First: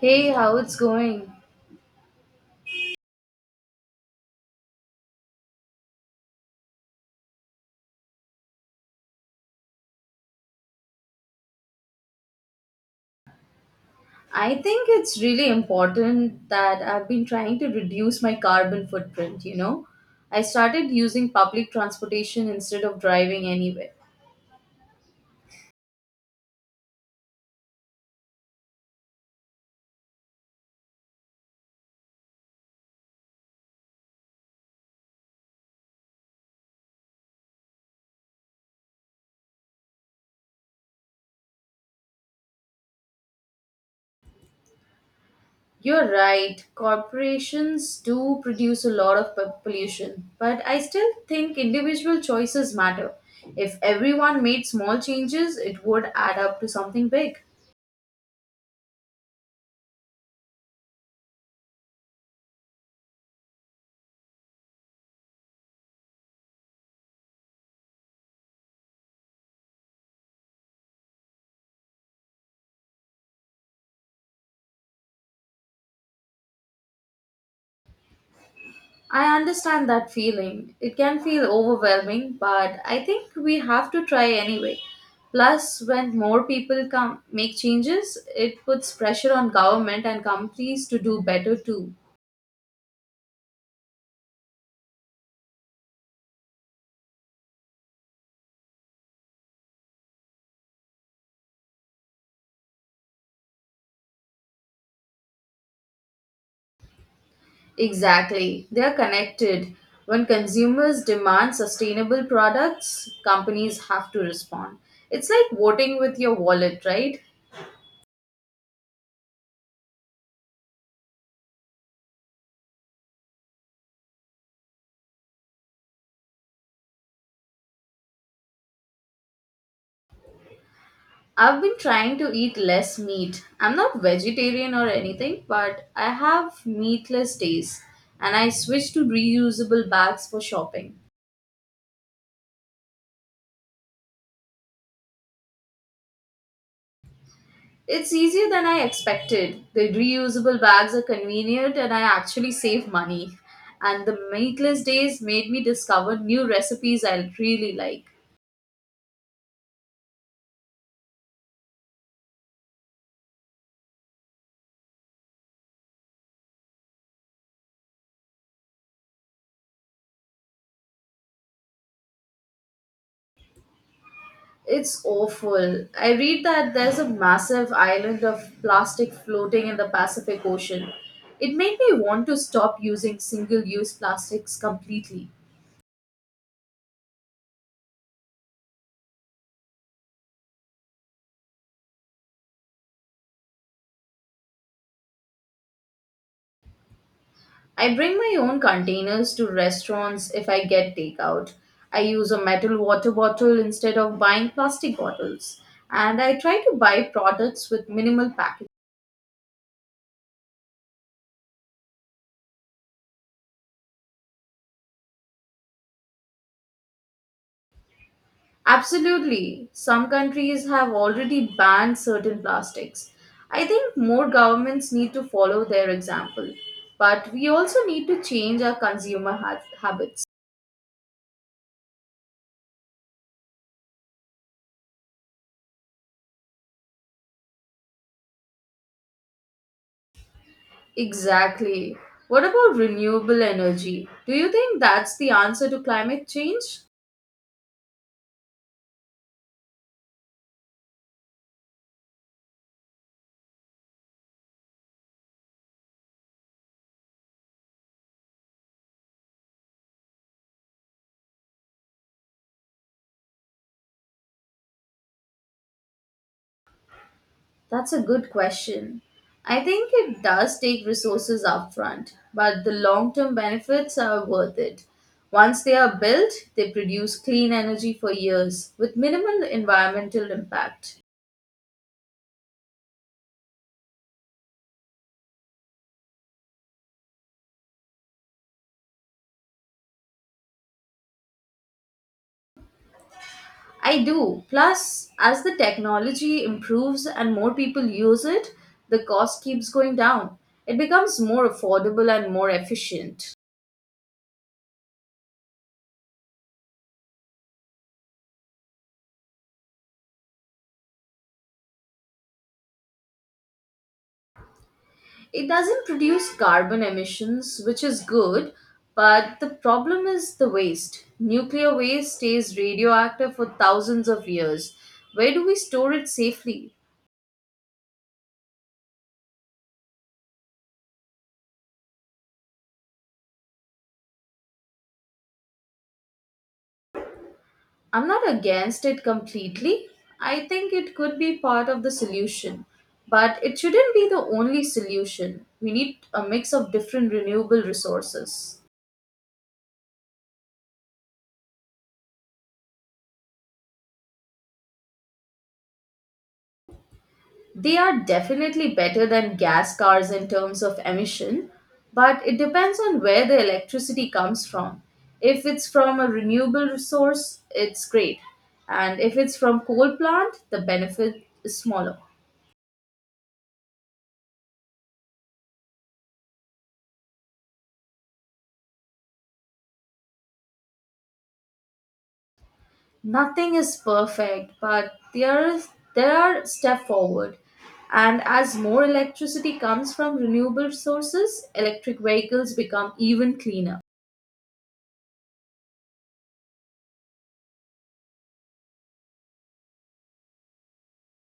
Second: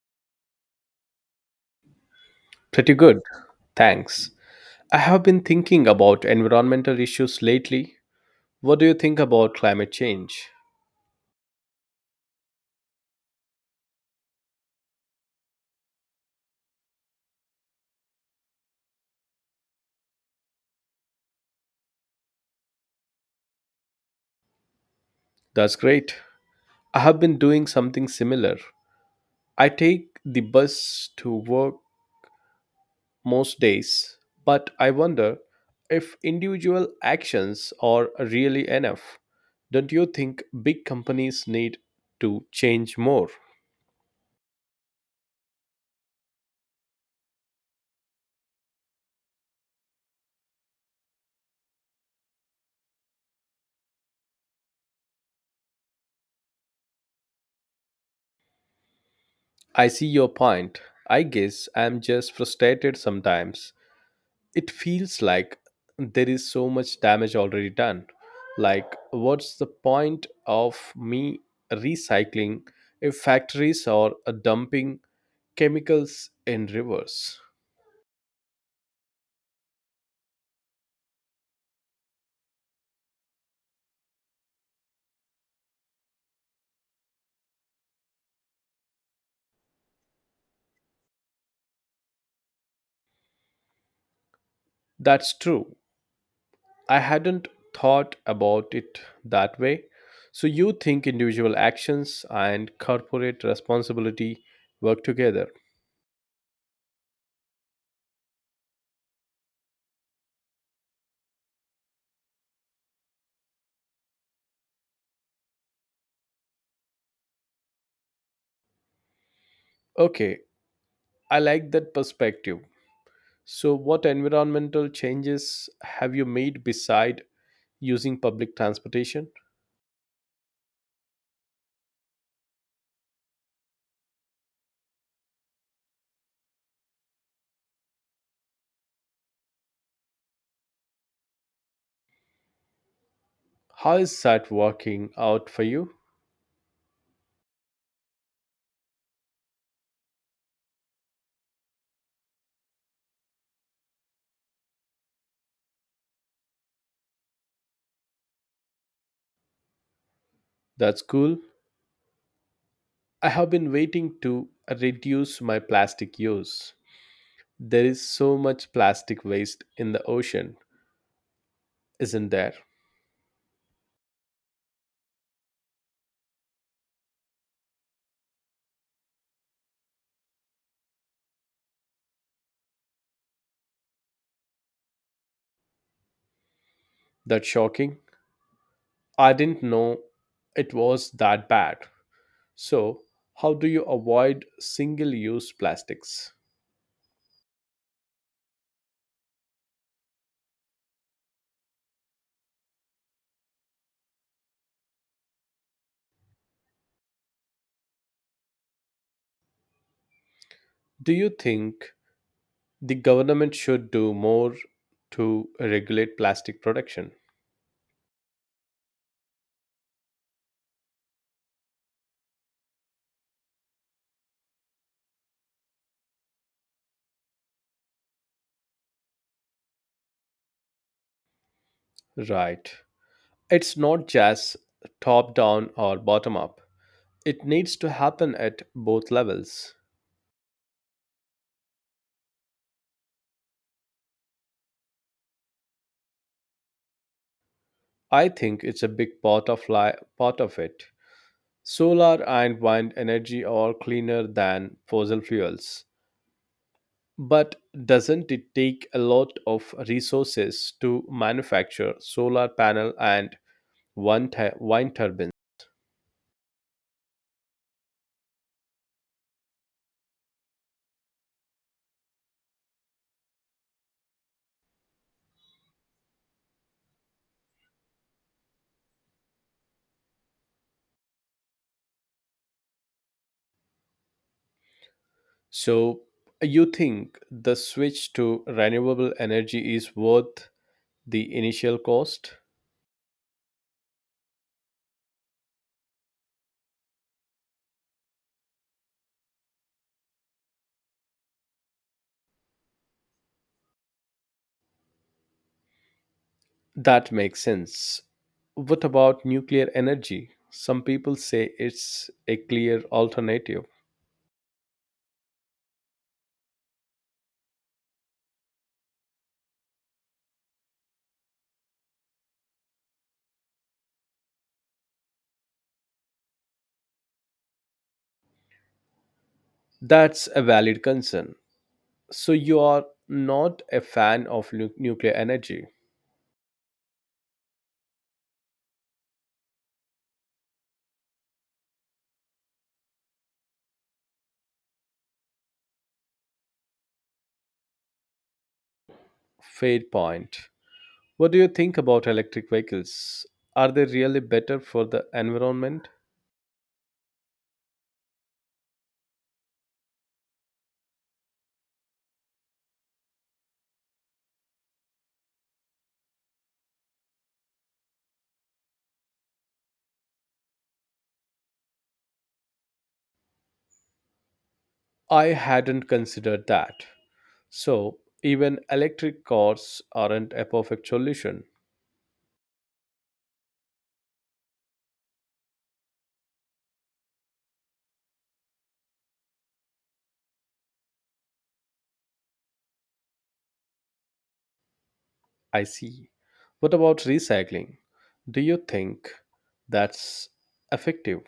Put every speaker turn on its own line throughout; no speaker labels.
Hey, how it's going?
Pretty good. Thanks. I have been thinking about environmental issues lately. What do you think about climate change?
I think it's really important that I've been trying to reduce my carbon footprint, you know? I started using public transportation instead of driving anywhere.
That's great. I have been doing something similar. I take the bus to work most days, but I wonder if individual actions are really enough. Don't you think big companies need to change more?
You're right, corporations do produce a lot of pollution, but I still think individual choices matter. If everyone made small changes, it would add up to something big.
I see your point. I guess I'm just frustrated sometimes it feels like there is so much damage already done. Like, what's the point of me recycling if factories are dumping chemicals in rivers?
I understand that feeling. It can feel overwhelming, but I think we have to try anyway. Plus, when more people come make changes, it puts pressure on government and companies to do better too.
That's true. I hadn't thought about it that way. So, you think individual actions and corporate responsibility work together?
Exactly. They are connected. When consumers demand sustainable products, companies have to respond. It's like voting with your wallet, right?
Okay, I like that perspective. So, what environmental changes have you made beside using public transportation?
I've been trying to eat less meat. I'm not vegetarian or anything, but I have meatless days and I switched to reusable bags for shopping.
How is that working out for you?
It's easier than I expected. The reusable bags are convenient and I actually save money. And the meatless days made me discover new recipes I really like.
That's cool. I have been waiting to reduce my plastic use. There is so much plastic waste in the ocean, isn't there?
It's awful. I read that there's a massive island of plastic floating in the Pacific Ocean. It made me want to stop using single use plastics completely.
That's shocking. I didn't know it was that bad. So, how do you avoid single use plastics?
I bring my own containers to restaurants if I get takeout. I use a metal water bottle instead of buying plastic bottles. And I try to buy products with minimal packaging.
Do you think the government should do more to regulate plastic production?
Absolutely. Some countries have already banned certain plastics. I think more governments need to follow their example. But we also need to change our consumer habits.
Right. It's not just top down or bottom up. It needs to happen at both levels.
Exactly. What about renewable energy? Do you think that's the answer to climate change?
I think it's a big part of it. Solar and wind energy are cleaner than fossil fuels. But doesn't it take a lot of resources to manufacture solar panel and wind turbine?
That's a good question. I think it does take resources upfront, but the long term benefits are worth it. Once they are built, they produce clean energy for years with minimal environmental impact.
So you think the switch to renewable energy is worth the initial cost?
I do. Plus, as the technology improves and more people use it, the cost keeps going down. It becomes more affordable and more efficient.
That makes sense. What about nuclear energy? Some people say it's a clear alternative.
It doesn't produce carbon emissions, which is good, but the problem is the waste. Nuclear waste stays radioactive for thousands of years. Where do we store it safely?
That's a valid concern. So you are not a fan of nuclear energy.
I'm not against it completely. I think it could be part of the solution, but it shouldn't be the only solution. We need a mix of different renewable resources.
Fair point. What do you think about electric vehicles? Are they really better for the environment?
They are definitely better than gas cars in terms of emission, but it depends on where the electricity comes from. If it's from a renewable source, it's great. And if it's from coal plant, the benefit is smaller.
I hadn't considered that. So, even electric cars aren't a perfect solution.
Nothing is perfect, but there are step forward. And as more electricity comes from renewable sources, electric vehicles become even cleaner.
I see. What about recycling? Do you think that's effective?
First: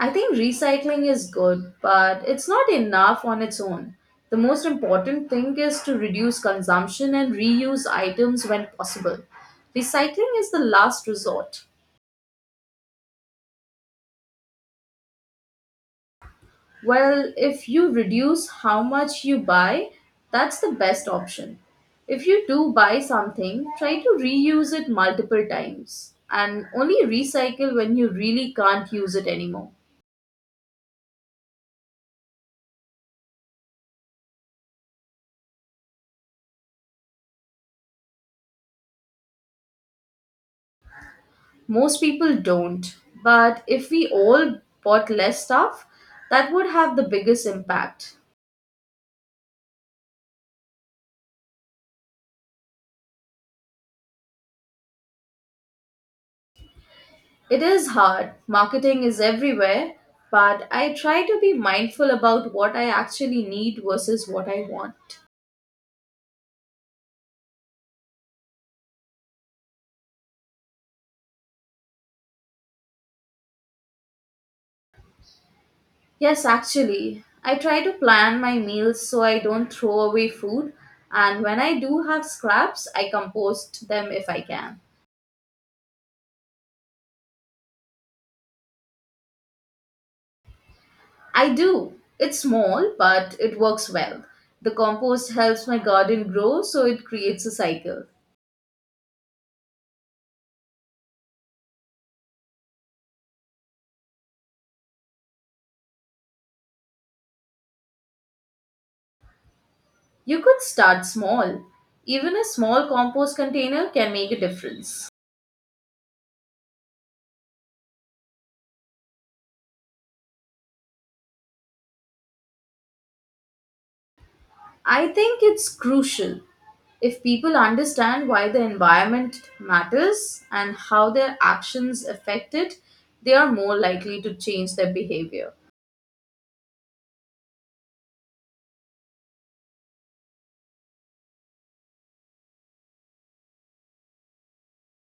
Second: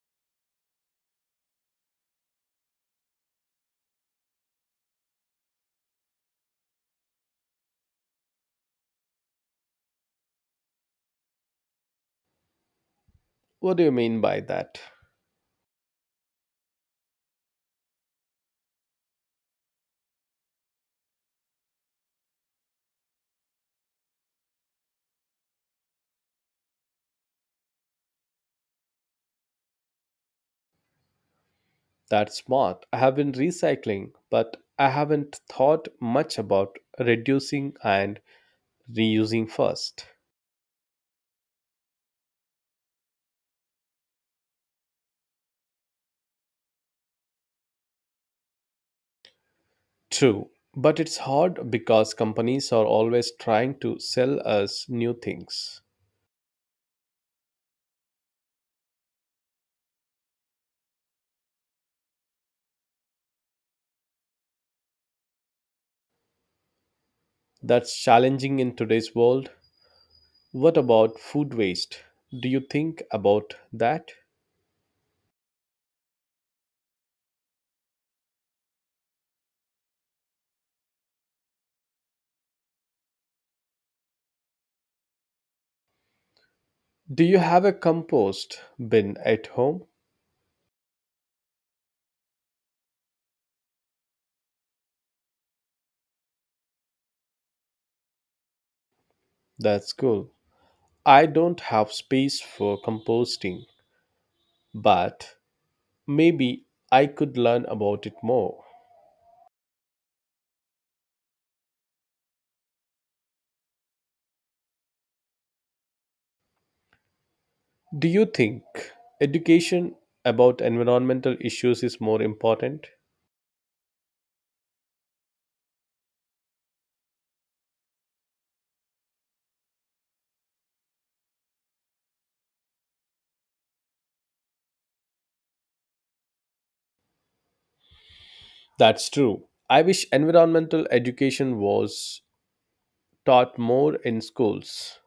I think recycling is good, but it's not enough on its own. The most important thing is to reduce consumption and reuse items when possible. Recycling is the last resort.
What do you mean by that?
Well, if you reduce how much you buy, that's the best option. If you do buy something, try to reuse it multiple times and only recycle when you really can't use it anymore.
That's smart. I have been recycling, but I haven't thought much about reducing and reusing first.
Most people don't. But if we all bought less stuff, that would have the biggest impact.
True, but it's hard because companies are always trying to sell us new things.
It is hard. Marketing is everywhere. But I try to be mindful about what I actually need versus what I want.
That's challenging in today's world. What about food waste? Do you think about that?
Yes, actually, I try to plan my meals so I don't throw away food. And when I do have scraps, I compost them if I can.
Do you have a compost bin at home?
I do. It's small, but it works well. The compost helps my garden grow, so it creates a cycle.
That's cool. I don't have space for composting, but maybe I could learn about it more.
You could start small. Even a small compost container can make a difference.
Do you think education about environmental issues is more important?
I think it's crucial if people understand why the environment matters and how their actions affect it, they are more likely to change their behavior.
That's true. I wish environmental education was taught more in schools.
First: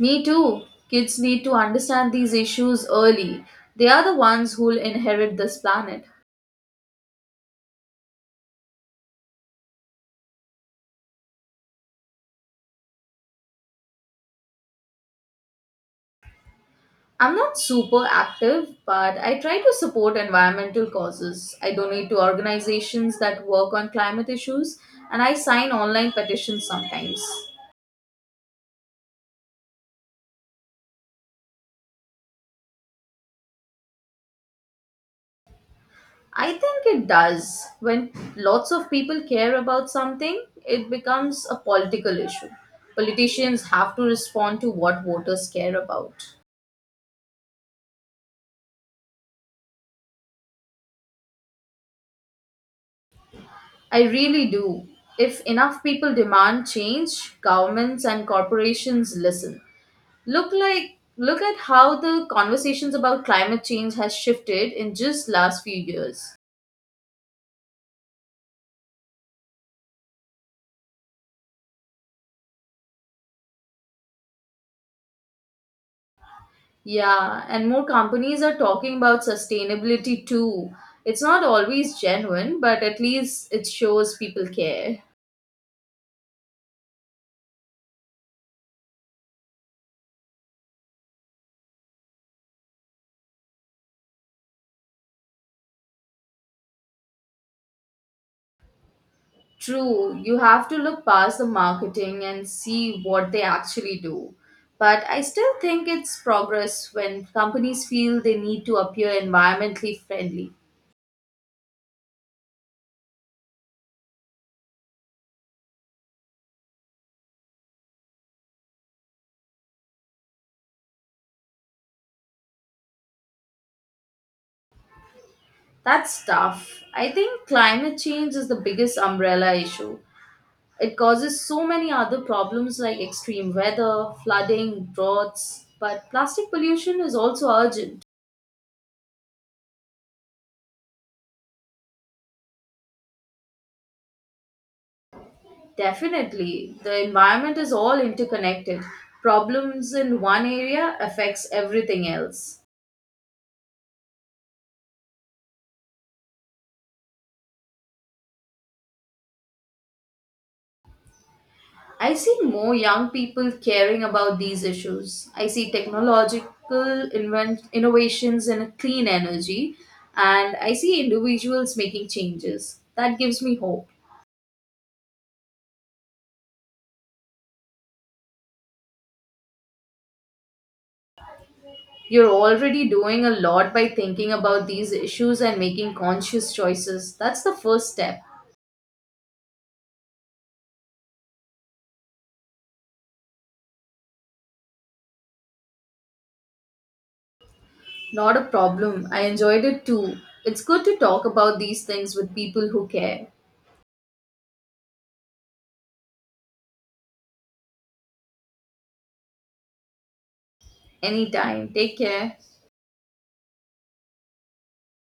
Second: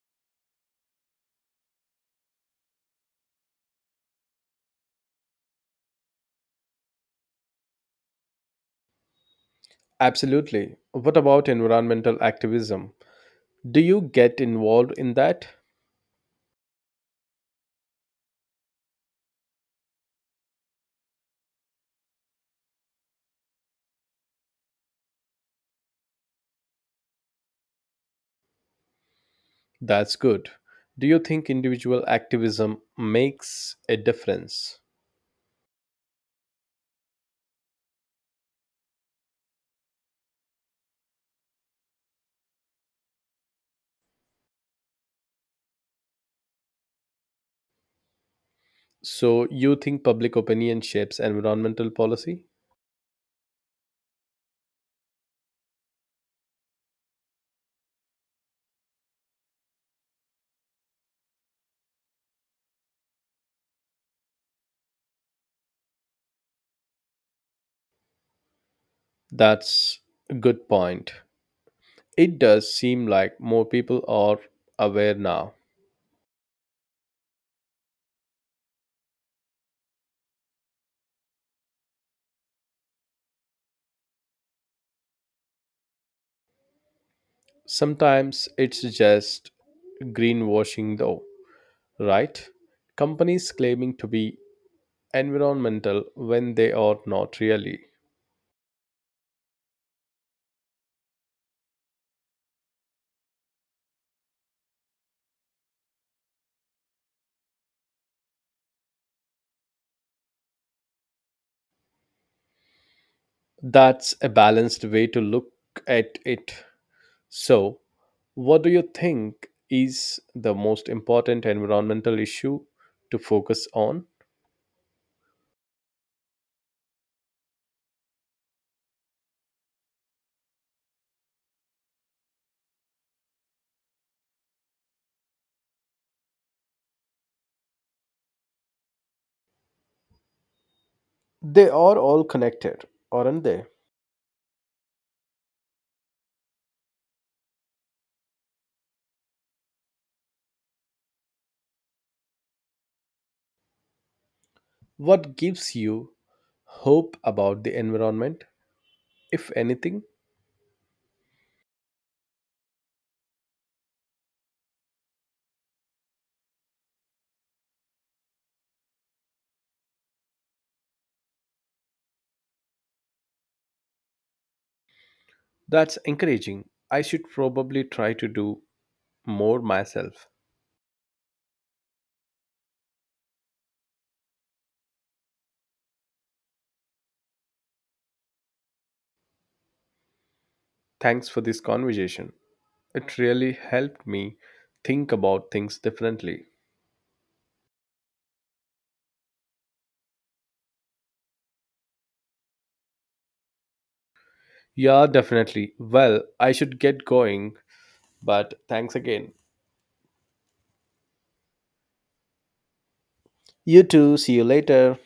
Me too. Kids need to understand these issues early. They are the ones who'll inherit this planet.
Absolutely. What about environmental activism? Do you get involved in that?
I'm not super active, but I try to support environmental causes. I donate to organizations that work on climate issues, and I sign online petitions sometimes.
That's good. Do you think individual activism makes a difference?
I think it does. When lots of people care about something, it becomes a political issue. Politicians have to respond to what voters care about.
So you think public opinion shapes environmental policy?
I really do. If enough people demand change, governments and corporations listen. Look at how the conversations about climate change has shifted in just last few years.
That's a good point. It does seem like more people are aware now.
Yeah, and more companies are talking about sustainability too. It's not always genuine, but at least it shows people care.
Sometimes it's just greenwashing though, right? Companies claiming to be environmental when they are not really.
True, you have to look past the marketing and see what they actually do. But I still think it's progress when companies feel they need to appear environmentally friendly.
That's a balanced way to look at it. So, what do you think is the most important environmental issue to focus on?
That's tough. I think climate change is the biggest umbrella issue. It causes so many other problems like extreme weather, flooding, droughts, but plastic pollution is also urgent.
They are all connected, aren't they?
Definitely, the environment is all interconnected. Problems in one area affects everything else.
What gives you hope about the environment? If anything,
I see more young people caring about these issues. I see technological innovations in clean energy, and I see individuals making changes. That gives me hope.
that's encouraging. I should probably try to do more myself.
You're already doing a lot by thinking about these issues and making conscious choices. That's the first step.
Thanks for this conversation. It really helped me think about things differently.
Not a problem. I enjoyed it too. It's good to talk about these things with people who care.
Yeah, definitely. Well, I should get going, but thanks again.
Anytime. Take care.
You too. See you later.